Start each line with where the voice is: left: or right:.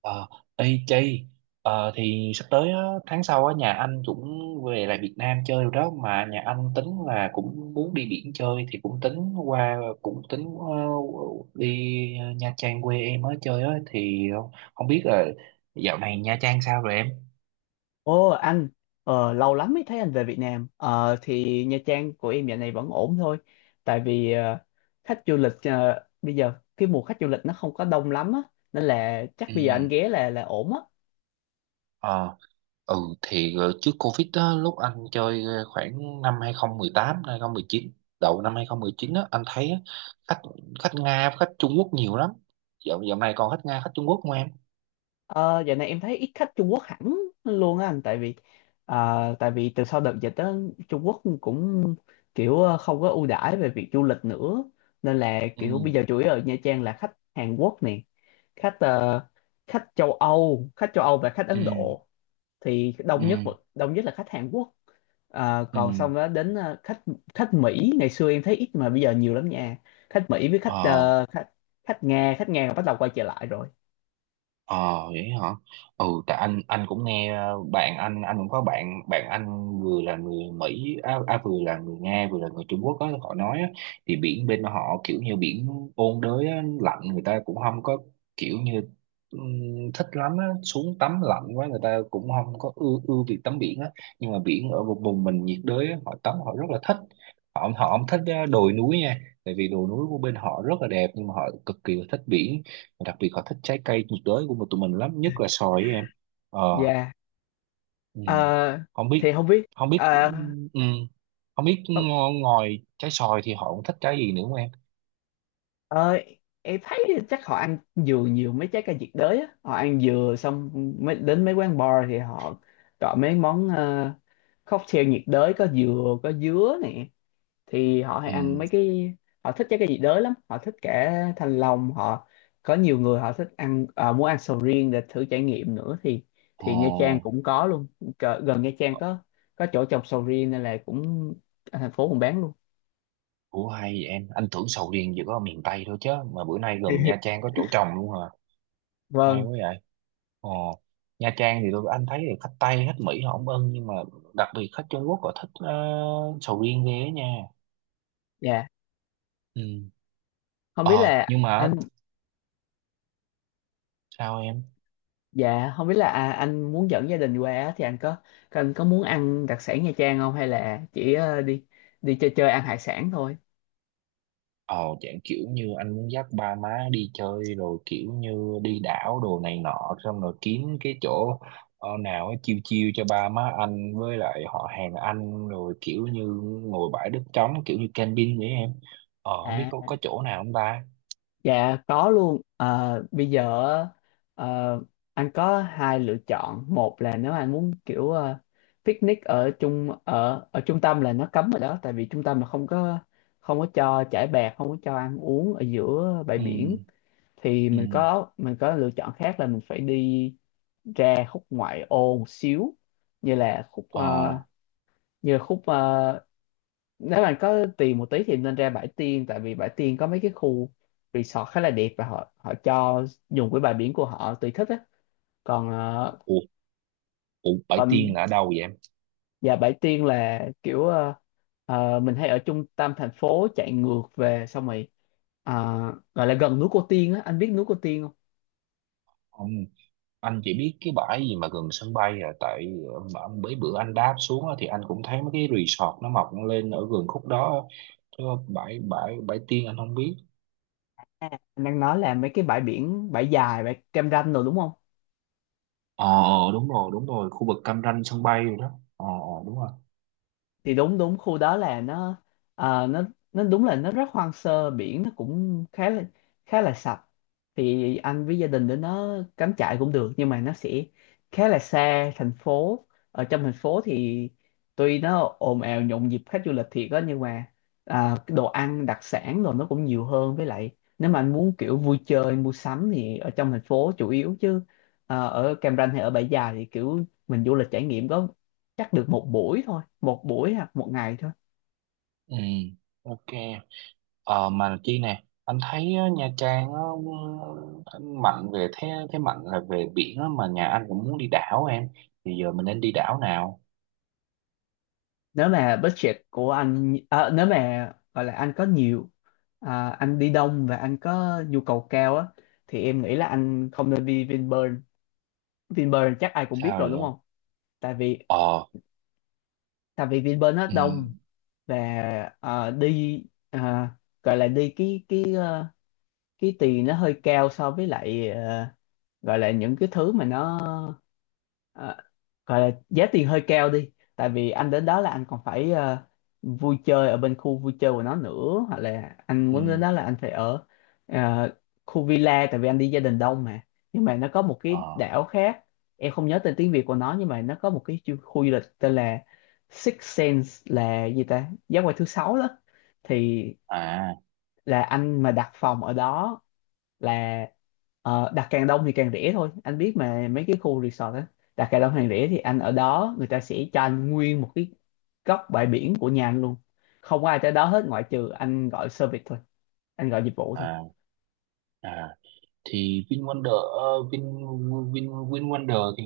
right: Ờ, ê Chi, thì sắp tới á, tháng sau á, nhà anh cũng về lại Việt Nam chơi rồi đó, mà nhà anh tính là cũng muốn đi biển chơi thì cũng tính qua, cũng tính đi Nha Trang quê em á chơi á, thì không biết là dạo này Nha Trang sao rồi em?
left: Ồ anh, lâu lắm mới thấy anh về Việt Nam. Ờ, thì Nha Trang của em dạo này vẫn ổn thôi. Tại vì khách du lịch, bây giờ cái mùa khách du lịch nó không có đông lắm á, nên là chắc bây giờ anh ghé là ổn á.
right: Ừ. Ừ, thì trước Covid đó, lúc anh chơi khoảng năm 2018, đầu năm 2019 á, anh thấy á, khách khách Nga, khách Trung Quốc nhiều lắm. Dạo Dạo này còn khách Nga, khách Trung Quốc không em?
left: Ờ, Dạo này em thấy ít khách Trung Quốc hẳn luôn á anh, tại vì từ sau đợt dịch đó Trung Quốc cũng kiểu không có ưu đãi về việc du lịch nữa, nên là kiểu bây
right: Ừ.
left: giờ chủ yếu ở Nha Trang là khách Hàn Quốc nè, khách ờ, khách châu Âu và khách
right: Ừ.
left: Ấn Độ thì
right: Ừ.
left: đông nhất là khách Hàn Quốc.
right: Ừ.
left: Còn xong đó đến ờ, khách khách Mỹ ngày xưa em thấy ít mà bây giờ nhiều lắm nha. Khách Mỹ với khách
right: Ờ.
left: ờ, khách khách Nga bắt đầu quay trở lại rồi.
right: Ờ, vậy hả? Ừ, tại anh cũng nghe bạn anh, cũng có bạn bạn anh vừa là người Mỹ, à vừa là người Nga, vừa là người Trung Quốc á, họ nói á, thì biển bên họ kiểu như biển ôn đới á, lạnh, người ta cũng không có kiểu như thích lắm á, xuống tắm lạnh quá, người ta cũng không có ưa ưa việc tắm biển á. Nhưng mà biển ở vùng vùng mình nhiệt đới á, họ tắm họ rất là thích. Họ Họ không thích đồi núi nha, tại vì đồi núi của bên họ rất là đẹp nhưng mà họ cực kỳ là thích biển. Đặc biệt họ thích trái cây nhiệt đới của tụi mình lắm, nhất là xoài ấy, em. Ờ.
left: Dạ.
right: Ừ.
left: Ờ,
right: không
left: thì
right: biết
left: không biết.
right: không biết
left: ờ,
right: ừ. không biết
left: ờ,
right: ngo- ngoài trái xoài thì họ cũng thích trái gì nữa không em?
left: ờ, em thấy chắc họ ăn dừa nhiều, mấy trái cây nhiệt đới á họ ăn dừa xong mới đến mấy quán bar thì họ chọn mấy món cocktail nhiệt đới có dừa có dứa nè, thì họ hay
right: Ừ.
left: ăn mấy cái, họ thích cái gì đới lắm, họ thích cả thanh long. Họ có nhiều người họ thích ăn, muốn ăn sầu riêng để thử trải nghiệm nữa thì Nha Trang
right: Ờ.
left: cũng có luôn. Gần Nha Trang có chỗ trồng sầu riêng nên là cũng ở thành phố cũng bán luôn.
right: Ủa, hay vậy em, anh tưởng sầu riêng chỉ có ở miền Tây thôi chứ, mà bữa nay gần Nha Trang có chỗ trồng luôn hả? Hay
left: Vâng.
right: quá vậy. Ờ, Nha Trang thì anh thấy là khách Tây, khách Mỹ họ không ưng, nhưng mà đặc biệt khách Trung Quốc họ thích sầu riêng ghê á nha.
left: dạ
right: Ừ.
left: không biết
right: ờ
left: là
right: nhưng mà
left: anh
right: sao em?
left: dạ không biết là, anh muốn dẫn gia đình qua á, thì anh có muốn ăn đặc sản Nha Trang không, hay là chỉ đi đi chơi chơi ăn hải sản thôi?
right: Ờ, dạng kiểu như anh muốn dắt ba má đi chơi, rồi kiểu như đi đảo đồ này nọ, xong rồi kiếm cái chỗ nào ấy, chiêu chiêu cho ba má anh với lại họ hàng anh, rồi kiểu như ngồi bãi đất trống, kiểu như camping vậy em. Ờ, không biết có
left: à
right: chỗ nào không ta?
left: Dạ có luôn. Ờ, Bây giờ ờ, anh có hai lựa chọn. Một là nếu anh muốn kiểu picnic ở trung ở ở trung tâm là nó cấm rồi đó, tại vì trung tâm là không có cho trải bạt, không có cho ăn uống ở giữa bãi
right: Ừ.
left: biển. Thì
right: Ừ.
left: mình có lựa chọn khác là mình phải đi ra khúc ngoại ô một xíu, như là khúc
right: Ờ.
left: ờ, như là khúc ờ, nếu bạn có tiền một tí thì nên ra Bãi Tiên, tại vì Bãi Tiên có mấy cái khu resort khá là đẹp và họ họ cho dùng cái bãi biển của họ tùy thích á. còn ờ,
right: ủa, ủa, bãi
left: còn
right: tiên là ở đâu vậy em?
left: và Bãi Tiên là kiểu, mình hay ở trung tâm thành phố chạy ngược về, xong rồi ờ, gọi là gần núi Cô Tiên á, anh biết núi Cô Tiên không?
right: Ừ, anh chỉ biết cái bãi gì mà gần sân bay à, mà mấy bữa anh đáp xuống á, thì anh cũng thấy mấy cái resort nó mọc lên ở gần khúc đó á. Chứ bãi bãi bãi Tiên anh không biết.
left: À, anh đang nói là mấy cái bãi biển, Bãi Dài, bãi Cam Ranh rồi đúng không.
right: Ờ, đúng rồi, đúng rồi, khu vực Cam Ranh sân bay rồi đó. Ờ, đúng rồi.
left: Thì đúng đúng khu đó là nó, ờ, nó nó đúng là nó rất hoang sơ, biển nó cũng khá là sạch, thì anh với gia đình đến nó cắm trại cũng được nhưng mà nó sẽ khá là xa thành phố. Ở trong thành phố thì tuy nó ồn ào nhộn nhịp khách du lịch thiệt á, nhưng mà cái đồ ăn đặc sản rồi nó cũng nhiều hơn, với lại nếu mà anh muốn kiểu vui chơi mua sắm thì ở trong thành phố chủ yếu, chứ ở Cam Ranh hay ở Bãi Dài thì kiểu mình du lịch trải nghiệm có chắc được một buổi thôi, một buổi hoặc một ngày thôi.
right: Ừ. OK. Ờ, mà Chi nè, anh thấy á, Nha Trang á, ừ, anh mạnh về thế thế mạnh là về biển á, mà nhà anh cũng muốn đi đảo em, thì giờ mình nên đi đảo nào?
left: Nếu mà budget của anh, nếu mà gọi là anh có nhiều, anh đi đông và anh có nhu cầu cao á, thì em nghĩ là anh không nên đi Vinpearl. Vinpearl chắc ai cũng biết
right: Sao
left: rồi đúng
right: vậy?
left: không. tại vì
right: Ờ.
left: tại vì Vinpearl nó
right: Ừ.
left: đông, và à, đi à, gọi là đi cái tiền nó hơi cao so với lại gọi là những cái thứ mà nó, ờ, gọi là giá tiền hơi cao đi, tại vì anh đến đó là anh còn phải vui chơi ở bên khu vui chơi của nó nữa, hoặc là anh
right: Ừ.
left: muốn đến đó là anh phải ở ờ, khu villa, tại vì anh đi gia đình đông mà. Nhưng mà nó có một cái
right: Ờ.
left: đảo khác, em không nhớ tên tiếng Việt của nó nhưng mà nó có một cái khu du lịch tên là Six Sense, là gì ta, giác quan thứ sáu đó. Thì
right: À.
left: là anh mà đặt phòng ở đó là, đặt càng đông thì càng rẻ thôi, anh biết mà mấy cái khu resort á, đặt càng đông càng rẻ, thì anh ở đó người ta sẽ cho anh nguyên một cái góc bãi biển của nhà anh luôn, không có ai tới đó hết ngoại trừ anh gọi service thôi, anh gọi dịch vụ thôi.
right: À. À, thì VinWonder, ờ, Vin Vin VinWonder thì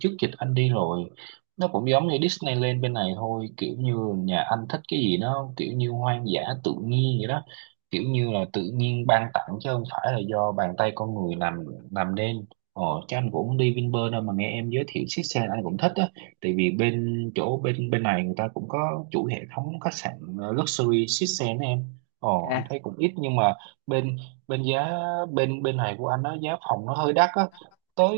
right: trước dịch anh đi rồi. Nó cũng giống như Disneyland bên này thôi, kiểu như nhà anh thích cái gì nó kiểu như hoang dã tự nhiên vậy đó, kiểu như là tự nhiên ban tặng chứ không phải là do bàn tay con người làm nên. Ờ, chứ anh cũng không đi Vinpearl đâu, mà nghe em giới thiệu chiếc xe anh cũng thích á. Tại vì bên chỗ bên bên này người ta cũng có chuỗi hệ thống khách sạn luxury chiếc xe đó em. Ờ, anh
left: à,
right: thấy cũng ít, nhưng mà bên bên giá bên bên này của anh nó giá phòng nó hơi đắt á, tới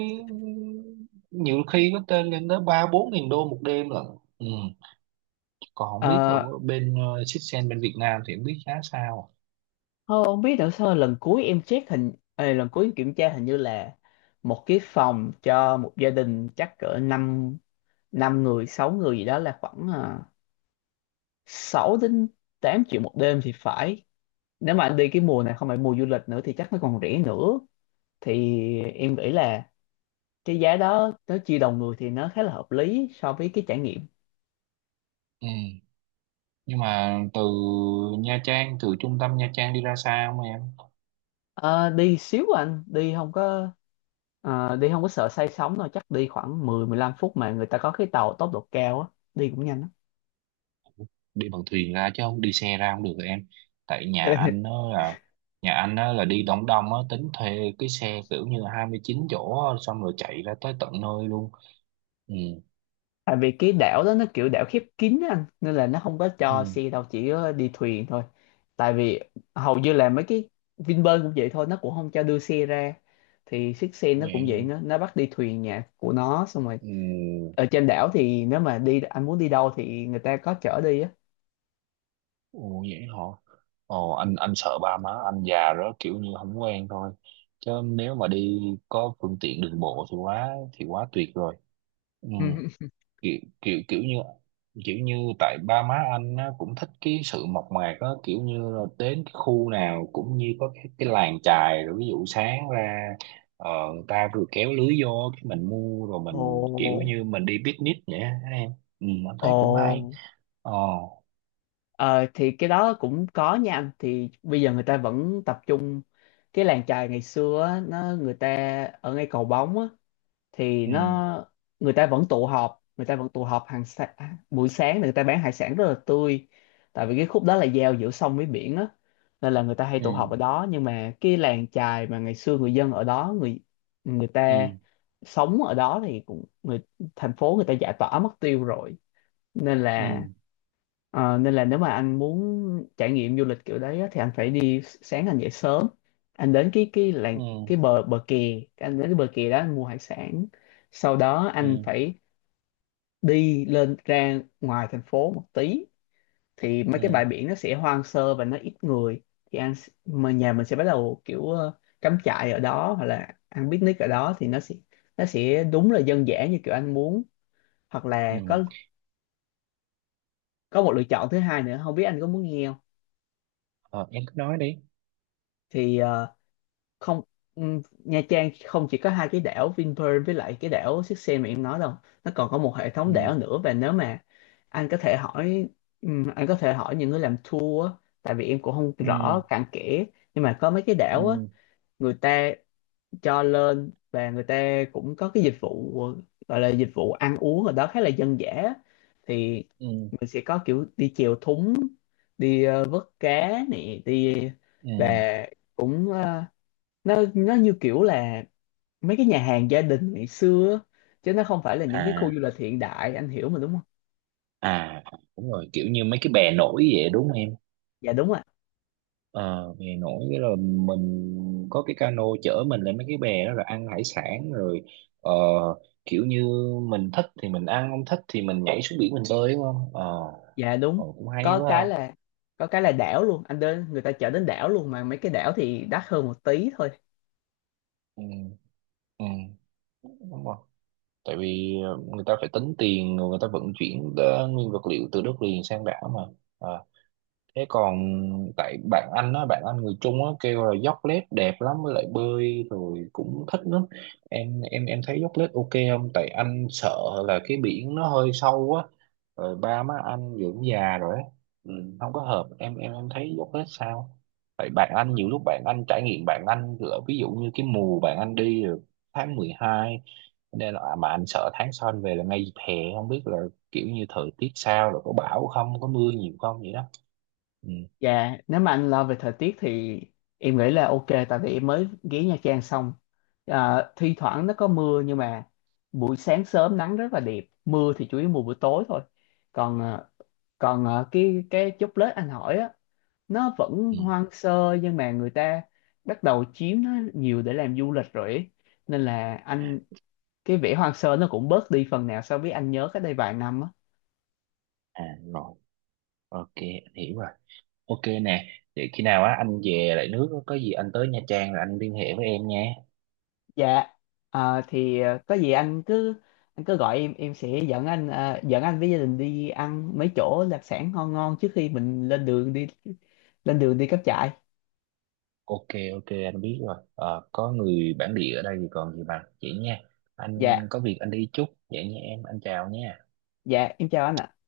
right: nhiều khi có tên lên tới ba bốn nghìn đô một đêm lận. Ừ. Còn không biết ở
left: ờ,
right: bên Sitsen bên Việt Nam thì không biết giá sao.
left: Thôi không biết nữa, sao lần cuối em check hình, lần cuối em kiểm tra hình như là một cái phòng cho một gia đình chắc cỡ năm năm người, sáu người gì đó là khoảng 6 đến 8 triệu một đêm thì phải. Nếu mà anh đi cái mùa này không phải mùa du lịch nữa thì chắc nó còn rẻ nữa, thì em nghĩ là cái giá đó nó chia đầu người thì nó khá là hợp lý so với cái trải nghiệm.
right: Ừ. Nhưng mà từ trung tâm Nha Trang đi ra xa không em?
left: Ờ, Đi xíu à anh, đi không có đi không có sợ say sóng đâu, chắc đi khoảng 10 15 phút, mà người ta có cái tàu tốc độ cao á, đi cũng nhanh lắm.
right: Đi bằng thuyền ra chứ không đi xe ra không được rồi em? Tại nhà anh đó là đi đóng Đông á, tính thuê cái xe kiểu như 29 chỗ á, xong rồi chạy ra tới tận nơi luôn. Ừ.
left: Tại vì cái đảo đó nó kiểu đảo khép kín á anh, nên là nó không có cho
right: Ừ.
left: xe đâu, chỉ có đi thuyền thôi. Tại vì hầu như là mấy cái Vinpearl cũng vậy thôi, nó cũng không cho đưa xe ra, thì chiếc xe nó cũng vậy, nó bắt đi thuyền nhà của nó, xong rồi
right: Ừ,
left: ở trên đảo thì nếu mà đi anh muốn đi đâu thì người ta có chở đi á.
right: ồ vậy hả? Ồ, anh sợ ba má anh già đó, kiểu như không quen thôi. Chứ nếu mà đi có phương tiện đường bộ thì quá tuyệt rồi. Ừ, kiểu kiểu kiểu như tại ba má anh á, cũng thích cái sự mộc mạc á, kiểu như là đến cái khu nào cũng như có cái làng chài, rồi ví dụ sáng ra người ta vừa kéo lưới vô cái mình mua, rồi
left: Ồ,
right: mình kiểu như mình đi picnic vậy á, ha em. Ừ, anh
left: ồ,
right: thấy cũng hay. Ờ.
left: ờ, Thì cái đó cũng có nha anh, thì bây giờ người ta vẫn tập trung cái làng chài ngày xưa á, nó người ta ở ngay cầu bóng á, thì
right: Ừ.
left: nó người ta vẫn tụ họp người ta vẫn tụ họp buổi sáng, người ta bán hải sản rất là tươi, tại vì cái khúc đó là giao giữa sông với biển á, nên là người ta hay tụ họp
right: Ừ.
left: ở đó. Nhưng mà cái làng chài mà ngày xưa người dân ở đó, người người ta
right: Ừ.
left: sống ở đó thì cũng người thành phố người ta giải tỏa mất tiêu rồi, nên
right: Ừ.
left: là nên là nếu mà anh muốn trải nghiệm du lịch kiểu đấy á, thì anh phải đi sáng anh dậy sớm, anh đến cái làng,
right: Ừ.
left: cái bờ bờ kè, anh đến cái bờ kè đó anh mua hải sản, sau đó anh
right: Ừ.
left: phải đi lên ra ngoài thành phố một tí, thì mấy cái
right: Ừ.
left: bãi biển nó sẽ hoang sơ và nó ít người, thì mà nhà mình sẽ bắt đầu kiểu cắm trại ở đó hoặc là ăn picnic ở đó, thì nó sẽ đúng là dân dã như kiểu anh muốn. Hoặc là
right: Ừ.
left: có một lựa chọn thứ hai nữa, không biết anh có muốn nghe không.
right: Ờ, em cứ nói đi.
left: Thì không, Nha Trang không chỉ có hai cái đảo Vinpearl với lại cái đảo Siếc Xe mà em nói đâu, nó còn có một hệ thống
right: Ừ.
left: đảo nữa. Và nếu mà anh có thể hỏi anh có thể hỏi những người làm tour á, tại vì em cũng không
right: Ừ.
left: rõ cặn kẽ, nhưng mà có mấy cái đảo á
right: Ừ.
left: người ta cho lên và người ta cũng có cái dịch vụ, gọi là dịch vụ ăn uống ở đó khá là dân dã á. Thì
right: Ừ.
left: mình sẽ có kiểu đi chèo thúng, đi vớt cá nè, đi và
right: Ừ.
left: cũng nó như kiểu là mấy cái nhà hàng gia đình ngày xưa á, chứ nó không phải là những cái khu
right: À.
left: du lịch hiện đại, anh hiểu mà đúng không.
right: À, đúng rồi, kiểu như mấy cái bè nổi vậy đúng không em?
left: Dạ đúng ạ.
right: Ờ, bè nổi cái rồi mình có cái cano chở mình lên mấy cái bè đó rồi ăn hải sản rồi, ờ, kiểu như mình thích thì mình ăn, không thích thì mình nhảy xuống biển mình bơi đúng không. Ờ.
left: Dạ đúng.
right: Ờ, cũng hay
left: có
right: quá ha.
left: cái là có cái là đảo luôn, anh đến người ta chở đến đảo luôn, mà mấy cái đảo thì đắt hơn một tí thôi.
right: Ừ. Ừ, đúng rồi, tại vì người ta phải tính tiền, rồi người ta vận chuyển nguyên vật liệu từ đất liền sang đảo mà. À, thế còn tại bạn anh á, bạn anh người Trung á kêu là dốc lết đẹp lắm, với lại bơi rồi cũng thích lắm. Em thấy dốc lết OK không? Tại anh sợ là cái biển nó hơi sâu á, rồi ba má anh dưỡng già rồi á, ừ, không có hợp. Em thấy dốc lết sao? Tại bạn anh nhiều lúc bạn anh trải nghiệm, bạn anh lỡ, ví dụ như cái mùa bạn anh đi là tháng 12, nên là mà anh sợ tháng sau anh về là ngay dịp hè, không biết là kiểu như thời tiết sao rồi, có bão không, có mưa nhiều không, vậy đó. Ừ.
left: Dạ. Nếu mà anh lo về thời tiết thì em nghĩ là ok, tại vì em mới ghé Nha Trang xong, thi thoảng nó có mưa nhưng mà buổi sáng sớm nắng rất là đẹp, mưa thì chủ yếu mùa buổi tối thôi. còn à, cái chốc lết anh hỏi á, nó vẫn
right: Ừ.
left: hoang sơ nhưng mà người ta bắt đầu chiếm nó nhiều để làm du lịch rồi ấy. Nên là anh, cái vẻ hoang sơ nó cũng bớt đi phần nào so với anh nhớ cách đây vài năm á.
right: À rồi, OK, anh hiểu rồi. OK nè, vậy khi nào á anh về lại nước có gì anh tới Nha Trang là anh liên hệ với em nha.
left: Dạ. Thì có gì anh cứ gọi em sẽ dẫn anh với gia đình đi ăn mấy chỗ đặc sản ngon ngon trước khi mình lên đường đi cắm trại.
right: OK, OK, anh biết rồi. Ờ, có người bản địa ở đây thì còn gì bằng. Vậy nha, anh
left: Dạ.
right: có việc anh đi chút. Vậy nha em, anh chào nha.
left: Dạ em chào anh ạ.